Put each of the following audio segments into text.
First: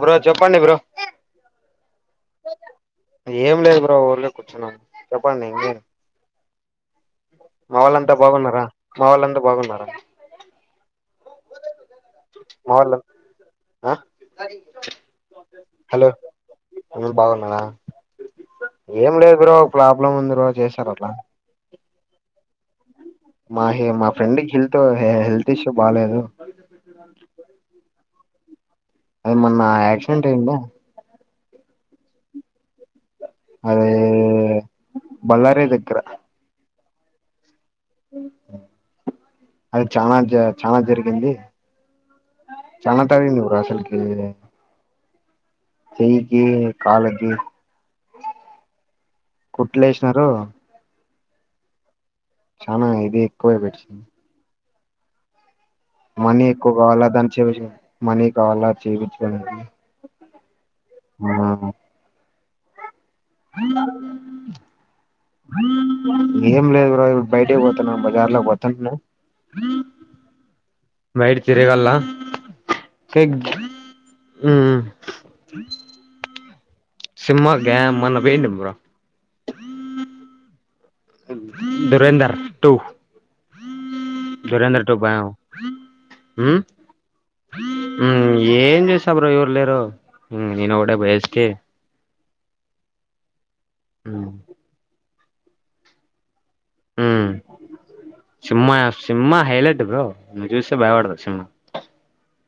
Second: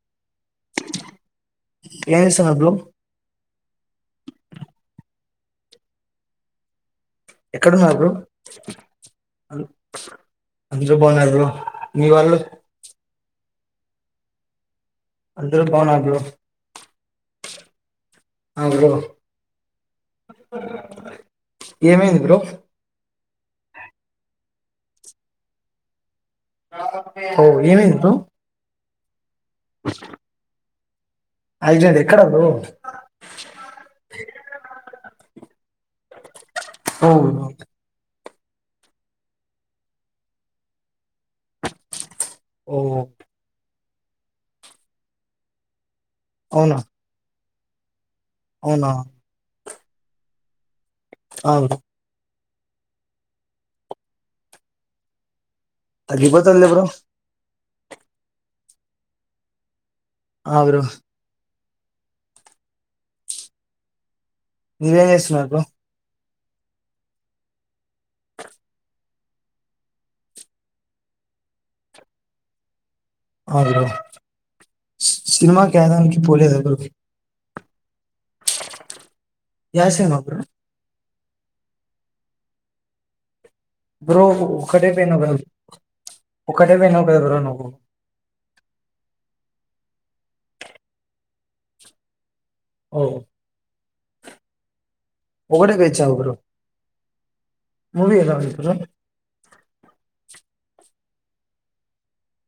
Bro చెప్పండి bro ఏం చేస్తున్నావ్ బ్రో ఏం లేదు బ్రో ఊర్లే కూర్చున్నాం చెప్పండి ఏ ఎక్కడ ఉన్నారు బ్రో బాగున్నారా మా వాళ్ళంతా బాగున్నారా అందరూ బాగున్నారు బ్రో మీవాళ్లు మా వాళ్ళ ఆ బాగున్నారు హలో బ్రో అందరు బాగున్నారా ఆ బ్రో ఏం లేదు బ్రో ప్రాబ్లం ఉంది బ్రో చేసారు అట్లా ఏమైంది బ్రో మా హ మా ఫ్రెండ్ కి హెల్త్ హెల్త్ ఇష్యూ బాలేదు ఓ ఏమైంది బ్రో అది మొన్న ఆయాక్సిడెంట్ అయిండా యాక్సిడెంట్ ఎక్కడ బ్రో అదే బళ్ళారీ దగ్గర సో వాక్ అది చానా చానా జరి ఏంది ఓ చానా తగిలింది రా అసలికి చేయికి, అవునా కాళ్ళకి అవునా కుట్లే వేసినారు అవును చానా ఇది ఎక్కువే పెట్టేసింది మనీ తగ్గిపోతదిలే ఎక్కువ బ్రో కావాలా దాన్ని చేపి మనీ కావాలా చేపించుకునేకి ఆ బ్రో ఆ [inaudible] ఏంచేస్తున్నారు బ్రో ఏం లేదు బ్రో ఇప్పుడు బయటకి పోతునా బజార్లో పోతుంటినా బయట తిరగలా అవును బ్రో సినిమా కెదానికి పోలేద బ్రో సినిమాకా మొన్న పోయింటి బ్రో యా cinema bro Dhurandhar two bro ఒక్కటే పోయినవ్ కదా హ్మ్ ఒక్కటే పోయినావు కదా బ్రో నువ్వు హ్మ్ ఏం చేస్తా బ్రో ఎవర్లే రు హ్మ్ నేనోక్కడే పోయేస్తీ ఓ హ్మ్ ఒక్కడే పోయాచావా బ్రో హ్మ్ మూవీ ఎలా ఉంది బ్రో సింమా సినిమా హైలెట్ బ్రో నువ్వు చూస్తే భయపడతావు సినిమా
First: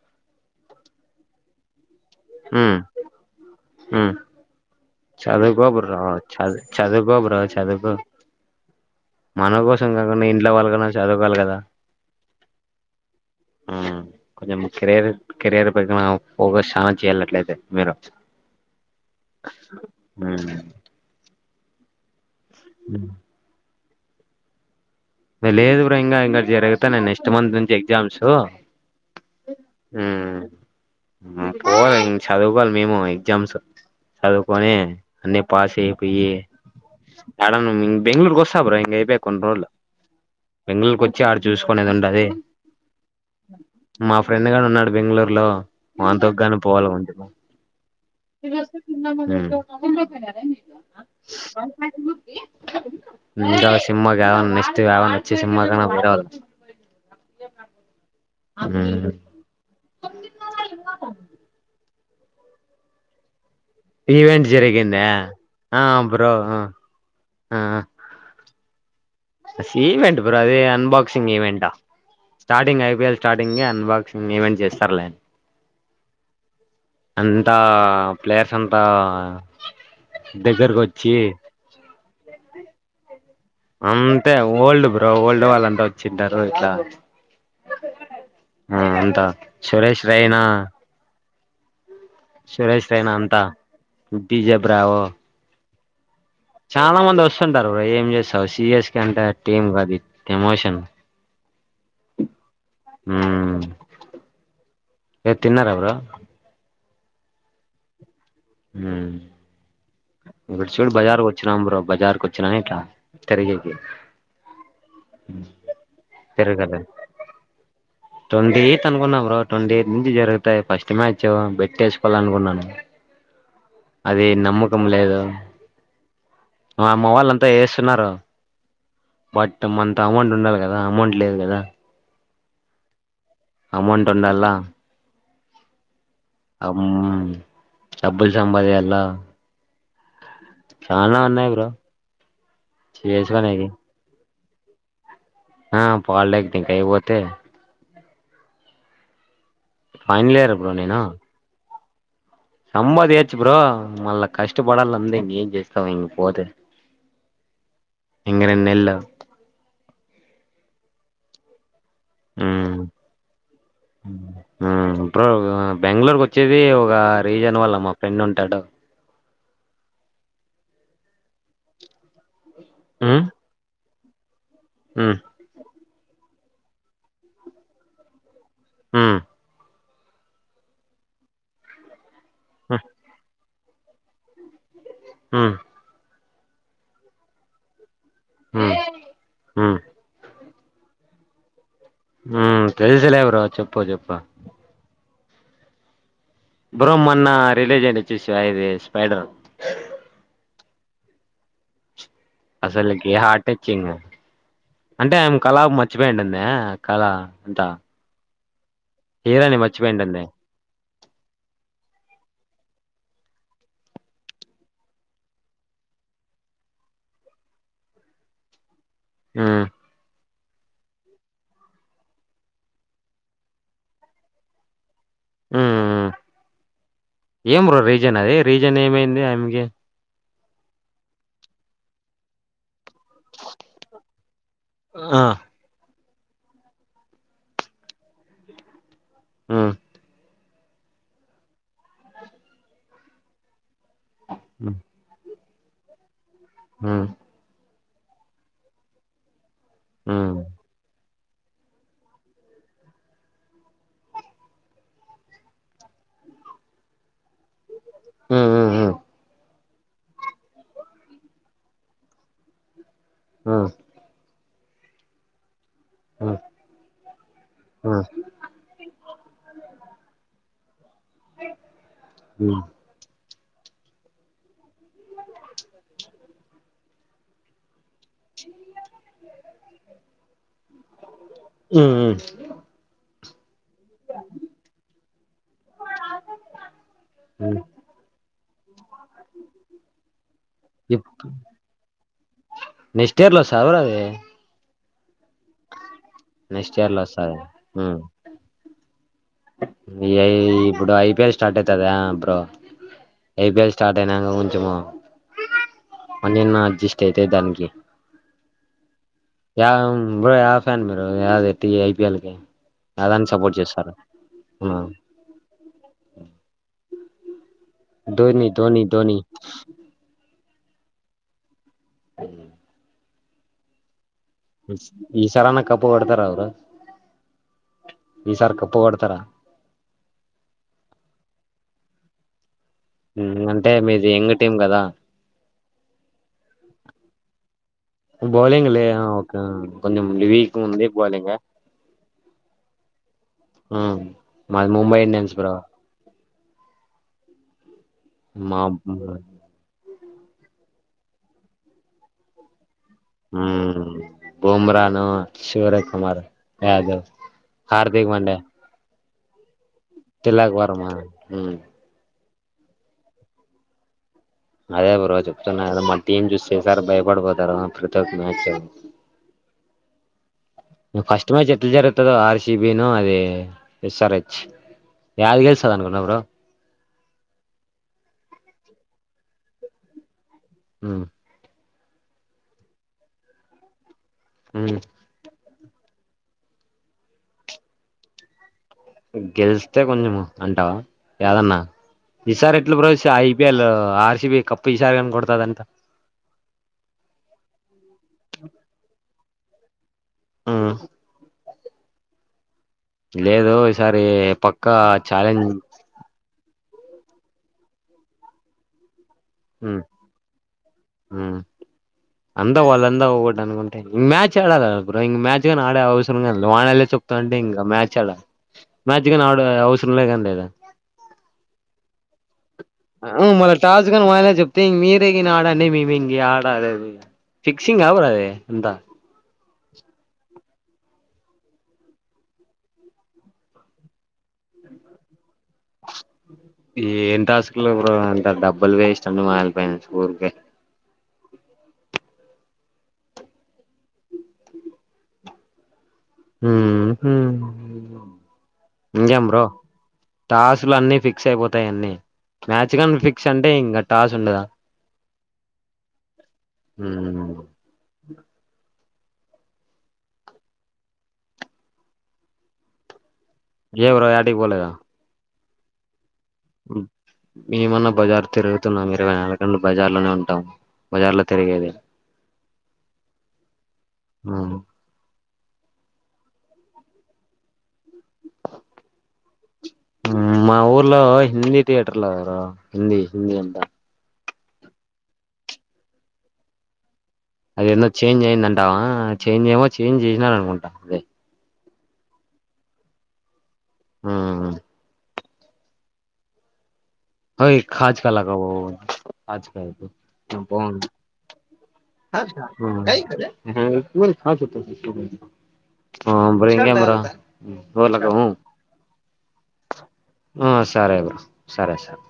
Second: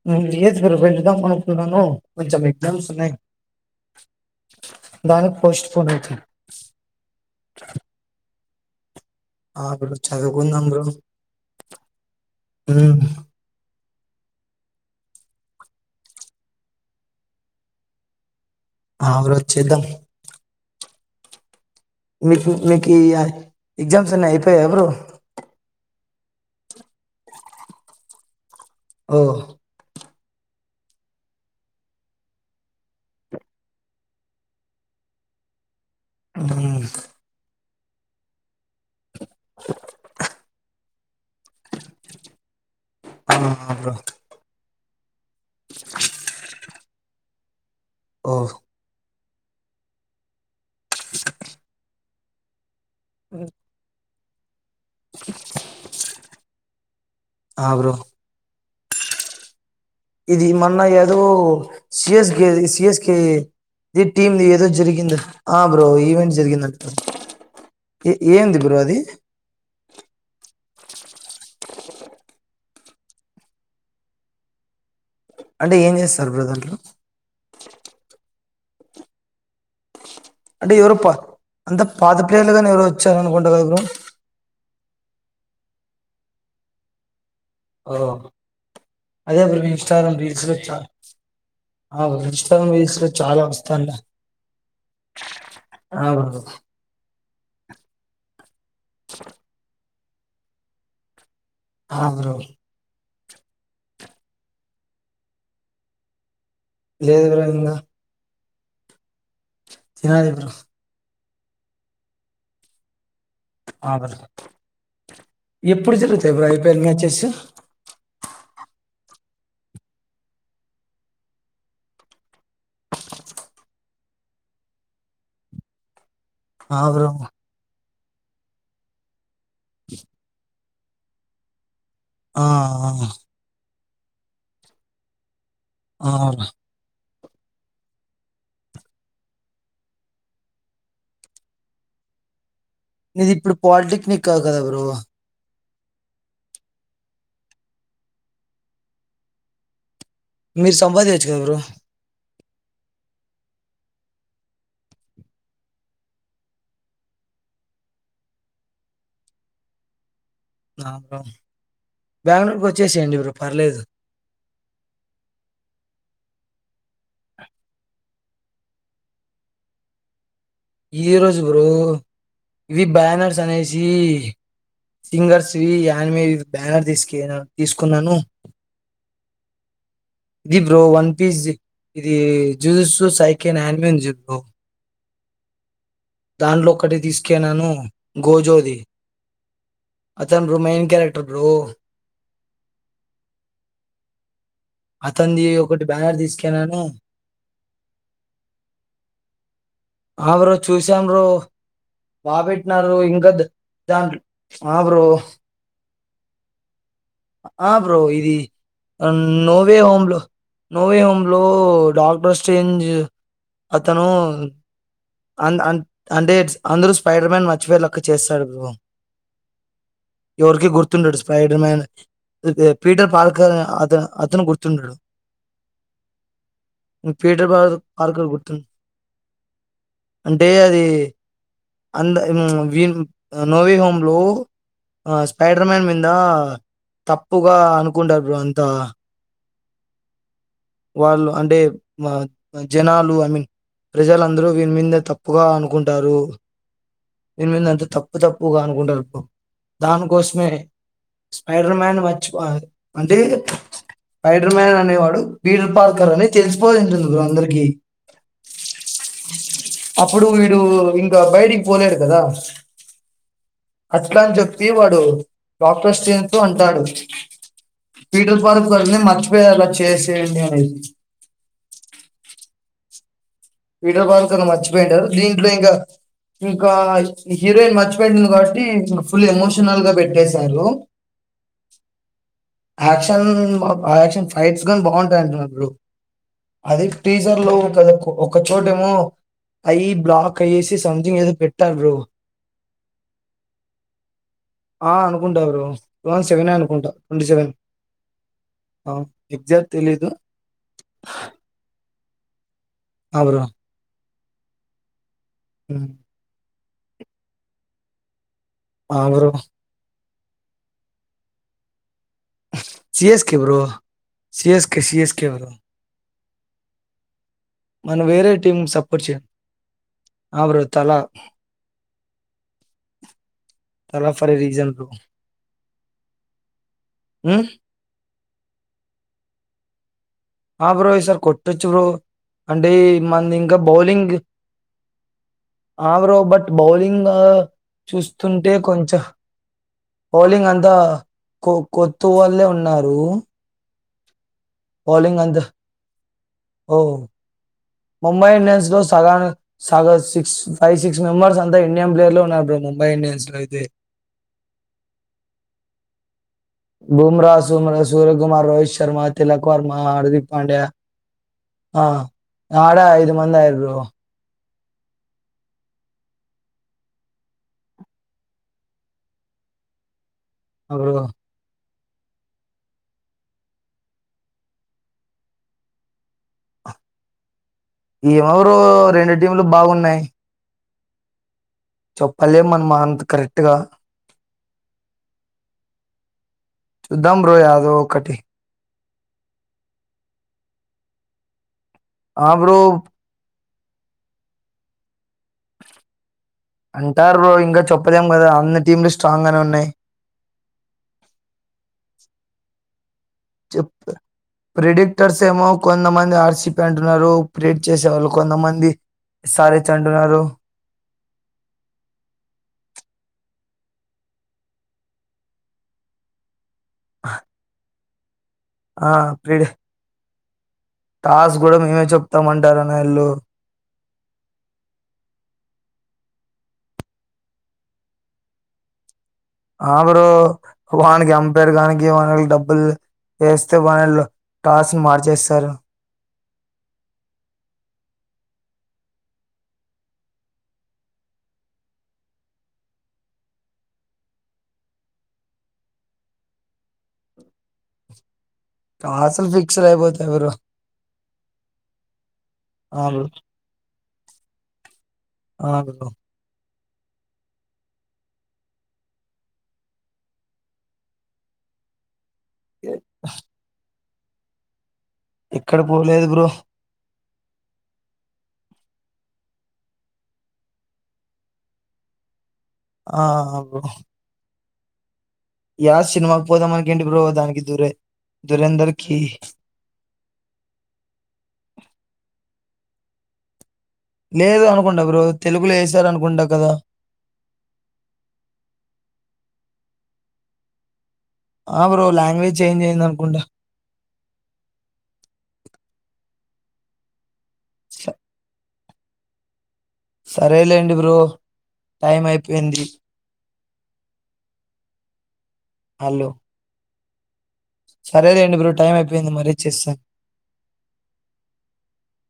హ్మ్ లేదు బ్రో వెళుదాం అనుకున్నాను, కొంచం మ్మ్ ఎగ్జామ్స్ ఉన్నాయ్ మ్మ్ చదువుకో బ్రో చదు చదువుకో బ్రో చదువుకో మన ఆ కోసం బ్రో కాకున్నా ఇంట్లో వాళ్ళకన్నా చదవుకోవాలి కదా హ్మ్ ఉమ్, కొంచెం కెరర్ కెరీయర్ పై ఫోకస్ చానా చేయ్యల అట్లయితే మీరు ఆ బ్రో చేద్దాం ఉమ్. మీకు మీకి ఆ ఎగ్జామ్స్ అన్ని అయిపోయా బ్రో లేదు బ్రో ఇంగా ఇంగా జరుగుతున్నయ్ నెక్స్ట్ మంత్ నుంచి ఎగ్జామ్స్ ఓ హ్మ్ పోవాల చదువుకోవాలి మేము ఎగ్జామ్స్ సదువ్కొని అన్ని పాస్ అయి పోయి ఉమ్, యాడన్న బెంగుళూరు కోస్తా బ్రో ఇంకా అయిపోయా కొన్ని రోజులు బెంగళూరుకి వచ్చి ఆడ చూసుకునేది ఉండది ఆ బ్రో మా ఫ్రెండ్ గాడు ఉన్నాడు బెంగుళూ లో వానితోగాని పోవాల [unintelligible] ఓ హ్మ్ ఇంకా సిమ్మ గావన్న నే తి యావన్నవచ్చే సినిమాల కన్నా పోయిరావల్ల ఆ బ్రో ఊహ్మ్ ఇది మొన్న యదో సిఎస్కే సిఎస్కే ఇది టీమ్‌ది ఈవెంట్ ఏదో జరిగిందా జరిగింది ఆ బ్రో ఈవెంట్ జరిగిందంట కదా ఆ ఏ ఏంది బ్రో అది ఈవెంట్ బ్రో అది అన్బాక్సింగ్ ఈవెంటా స్టార్టింగ్ ఐపీఎల్ స్టార్టింగ్ఎ అన్బాక్సింగ్ ఈవెంట్ చేస్తారులే అంటే ఏం చేస్తారు బ్రో దాంట్లో అంతా ప్లేయర్స్ అంతా అంటే దగ్గరకు ఎవరో పా వచ్చి అంత పాత ప్లేయర్లు గాని ఎవరో వచ్చారు అనుకుంటా కదా బ్రో అంతే ఓల్డ్ ఓల్డ్ వాళ్ళంతా వచ్చింటారు ఇట్లా ఓ ఆ అంత అదే bro Suresh Instagram Raina reels లో చా ఆ ఇంస్టా సురేష్ రీల్స్‌లో రైనా అంతా చాలా వస్తాంద డీజే బ్రావో చాలా మంది వస్తుంటారు బ్రో ఏం చేస్తావు సీఎస్కే అంటే టీమ్ కాదు ఇ కేమోషన్ ఆ బ్రో ఉమ్ ఎ తిన్నారా బ్రో లేదు బ్రో ఇంగా ఉమ్ తినాలి బ్రో ఇక్కడ చూడు బజార్కు వచ్చినాం బ్రో బజార్కు వచ్చినా ఇట్లా తిరిగేకి ఆ ఎప్పుడు జరుగుతాయి బ్రో జరగదు ఐపీఎల్ మ్యాచెస్ ట్వంటీ ఎయిత్ అనుకున్నా బ్రో ట్వంటీ ఎయిట్ నుంచి జరుగుతాయి ఫస్ట్ మ్యాచ్ బట్ట్టేసుకోవాలి అనుకున్నాను అది నమ్మకం లేదు ఆ మా బ్రో అమ్మ వాళ్ళ అంతా వేస్తున్నారు బట్ మంత అమౌంట్ ఉండాలి కదా అమౌంట్ లేదు కదా ఆ ఆ అమౌంట్ ఉండాల ఆ బ్రో అమ్ డబ్బుల్ సంపాదియాల ఎలా చాల ఉన్నాయి బ్రో నీది ఇది ఇప్పుడు చేసుకునేకి పాలిటెక్నిక్కాదు కదా బ్రో ఆ పాలిటెక్నికే అయిపోతే ఫైనల్ మీరు సంపాదించచ్చు కదా బ్రో సంపాదించో బ్రో మళ్ళా కష్టపడాల అంద ఇ ఏం చేస్తావా ఇం పోతే [unintelligible] ఇంఘనేనుయేల నా ప బెంగళూరుకి ఉమ్ వచ్చేసేయండి బ్రో పర్లేదు మ్మ్ బ్రో బెంగళూరుకి వచ్చేది ఒక రీజన్ వల్ల మా ఫ్రెండ్ ఉంటాడు ఈ రోజు బ్రో ఇవి మ్మ్ బ్యానర్స్ అనేసి మ్మ్ సింగర్స్వి యానిమేవి బ్యానర్ తీసుకే తీసుకున్నాను ఉ ఇది బ్రో వన్ పీస్ ఇది జ్యూస్ సై కైనన్మయన్ జెపి ఉ దాంట్లో ఒక్కటి తీసుకెన్నాను మ్మ్ గోజోది మ్మ్ నో మైయిన్ క్యారెక్టర్ బ్రో ఉ అతనిది ఒకటి బ్యానర్ తీసు బ్రమన్న రిలేజెం చ్చస్ ఇది స్పైడర్ ఎవరు చూసాం బ్రో బాబట్ను అసలుకి ఇగద్ హార్ట్ టచింగ్ జాన్ ఆరు అంటే ఆమె కళ మర్చిపోయింటుంది కళ అంతా ఆ బ్రో ఇది హీరోని అన్ మర్చిపోయింటుంది బ్రో స్టేంజ్ అతను [unintelligible] ఉ ఎవరికే గుర్తుండడు స్పైడర్ మన్ పీటర్ పాల్కర్ అత అతను గుర్తుంటాడు హు పీటర్ ఏం బ్రో రీజన్ పార్కర్ అది గుర్తుండడు రీజన్ ఏమైంది ఆమెకి అంటే అది అందీ చ విన్ నోవీ హోమ్ లో ఆ స్పైడర్ మ్యాన్ వి ఆ తప్పుగా అనుకుంటారు బ్రో అంత ఉ వాళ్ళు అంటే మా జనాలు ఐ మీన్ ప్రజలందరూ విని మ్మ్ మీదే తప్పు తప్పుగా అనుకుంటారు మ్మ్ దీని మీద అంతా తప్పు తప్పుగా అనుకుంటారు బ్రో మ్మ్ దానికోసమే స్పైడర్ మ్యాన్ వచ్చి అంటే స్పైడర్ మ్యాన్ అనేవాడు బీడ పాలకర్ అని తెలిసిపోంటుంది బ్రో అందరికి ఉ ఉ ఉ [inaudible] అట్లా అని చెప్తే వాడు డాక్టర్స్ తస్తూ అంటాడు మ్మ్ పీటర్ పార్క్ వంది మర్చిపోయ అలా చేసేయండి ఉ పిటర్ పార్క్ క మర్చిపోయిడారు దీంట్లో ఇంకా ఇంకా హీరోయిన్ మర్చిపో పెంది కాబట్టి ఫుల్ ఎమోషనల్ గా పెట్టేసి సారు మ్మ్ మ్మ్ ఆక్షన్ బ ఆ యాక్షన్ ఫైట్స్ ని బాగుంటాయింటున్నాడు అదే టీజర్ లో కదా కో చోటేమో అయి బ్లాక్ అయ్యేసి సంథింగ్ ఏదో పెట్టారు బ్రో నెస్ట్ ఇర్లో సార్వర్ అది ఆ అనుకుంటా బ్రో సెవెన్ అనుకుంటా ట్వంటీ సెవెన్ ఎగ్జాక్ట్ తెలీదు ఈ ఇప్పుడు ఐపీఎల్ స్టార్ట్ అవుతుందా ఆ బ్రో ఎబిఎల్ స్టార్ట్ అయినాక కొంచమున్న [unintelligible] అడ్జిస్ట్ అయితే దానికి ఆ బ్రో నువ్వే యా ఫ్యాన్ మీరు నాది టి నాదాన్ని సిఎస్కే సపోర్ట్ బ్రో చేస్తారు సిఎస్కే సిఎస్కే బ్రో మనం వేరే ధోని టీమ్ ధోని సపోర్ట్ చేయి ధోని ఆ బ్రో తలా తవా ఈసరానా కప్పు కొడతారవరు హ ఈసారి కప్పు కోడతారా ఆ బ్రో ఈసార్ కొట్టచ్చు బ్రో అంటే మంది ఇంకా అంటే మీది బౌలింగ్ యంగ్ టీం కదా ఆ బ్రో బట్ బౌలింగ్ చూస్తుంటే బౌలింగ్ లే కొంచెం కొంచెం బౌలింగ్ వీక్ అంతా ఉంది బౌలింగ్ కొ కొత్తు వాళ్ళలే ఉన్నారు ఆరు మ ముంబై ఇండియన్స్ బ్రో ముంబై మా ఇండియన్స్ లో సాదన్ సాదన్ శి ఫైవ్ సిక్స్ మెంబర్స్ంత ఇండియన్ ప్లేయర్ లో ఉన్నా హ బూమ్రాను శిరయ కుమార్ యాదవ్ బూమ్రా సూమ్రా హార్దిక్ పాండ్యా సూర్యకుమార్ రోహిత్ శర్మ తిలకువార్ అరదిక్ తిలక్ పాండ్యా వర్మ హ్మ్ ఆ ఆడా ఐదు మంది ఆయ అదే బ్రో చెప్తున్నా కదా మ టీం చూస్తేసారి భయపడిపోతారు ప్రతి ఒక్క మ్యాచ్ అప్పుడు ఫస్ట్ మ్యాచ్ ఎట్లా జర మ ఆర్సిబ అది ఎస్ఆర్ హెచ్ యాదు గేలుస అనుకున్నా బ్రో ఏమవరు రెండు టీంలు బాగున్నాయి హ చెప్పలేం మనమా అంత కరెక్ట్గా అ చ దం బ్రోయాద ఒక కటి గెలిస్తే కొంచం అంటావా ఏదన్నా ఆ ఈసారి బ్రో ఎట్లా ప్ర సఅయి బి అల్ ఆర్సిి బి కప్పు ఇసారిగాని కొడతదంత అంటారు ఇంకా చెప్పదాం కదా అన్ని టీంలు స్ట్రాంగ్ గానే ఉన్నాయి ఆ లేదు ఈసారి పక్కా ప్రిడిక్టర్స్ ఏమ ఛాలెంజ్ కొన దమాంది ఆర్సి అంటున్నారు ప్రేడ్ చేసేవాళ్ళు కొంతమంది సార్ేచ్చి అంటున్నారు ఆ అందావాల అందా ఊ అనుకుంటేచ్ మాచ్ ఆడాల అ నాడేవసర వానలే చొప్తాం అంటే ఇంకా మ్యాచ్ ఆడ ఆ మ్యాచ్ కాని ఆడ ప్రిడి అవసరం లేదండి అద టాస్ కూడా మేమే చెప్తామంటా మళ్ళ టాస్గాన్ మా చెప్తే మీరే ఈిన ఆడాడి మే ఇ ఆడ అదే అదే ఫిక్సింగ్ ఆవరా అదే ఎంతా ఆ బ్రో వానికి అంపైర్ కానికి వానకి డబ్బులు వేస్తే వాన టాస్ను మార్చేేశారు ఏంటిసుకలు ఇప్పుడు అంట డబ్బులు వేస్ట్ అండి మాయల్పోయి స్కఊరికే ఉమ్ కాసలు ఫిక్స్ రా టాసులు అన్ని ఫిక్స్ అయిపోతాయి అన్నీ మ్యాచ్ ఆ కనీ బ్రో ఫిక్స్ అంటే ఇంకా టాస్ ఉండదా అ హ ఏ ఏయవ్ర యాటి బోలేగా ఎక్కడ పోలేదు గు్రో మేమన్నా బజారు తిరుగుతున్నాం ఇరవై నాలు గంటలు బజార్ లోనే ఉంటాం బజార్లో తిరిగేది ఆ అబ ఆ యా సినిమాకి పోదామని ఏంటి బో దానికి దూరే దురేందర్ కి మా ఊర్లో హిందీ థియేటర్లుారు హిందీ హిందీ అంతా లేదు అనుకుంటా బ్రో తెలుగులో వసారు అనుకుంటా కదా అదేన్నో చేంజ్ అయ్యందంటావా చేంజ్ చేయమో చేంజ్ చేసినని అనుకుంటాం అదే ఆ బ్రో లాంగ్వేజ్ చేంజ్ అయ్యింద అనుకుంటా ఆ హ స- హాజకాలకాజ సరేలేండి బ్రో టైం అయిపోయింది మరిస్త హలో ఆ అబ్ర ఇంగ అంరా పోలగా సరేలేండి బ్రో టైం అయిపోయింది మరీ చేస్తాను సరే బ సరే సరే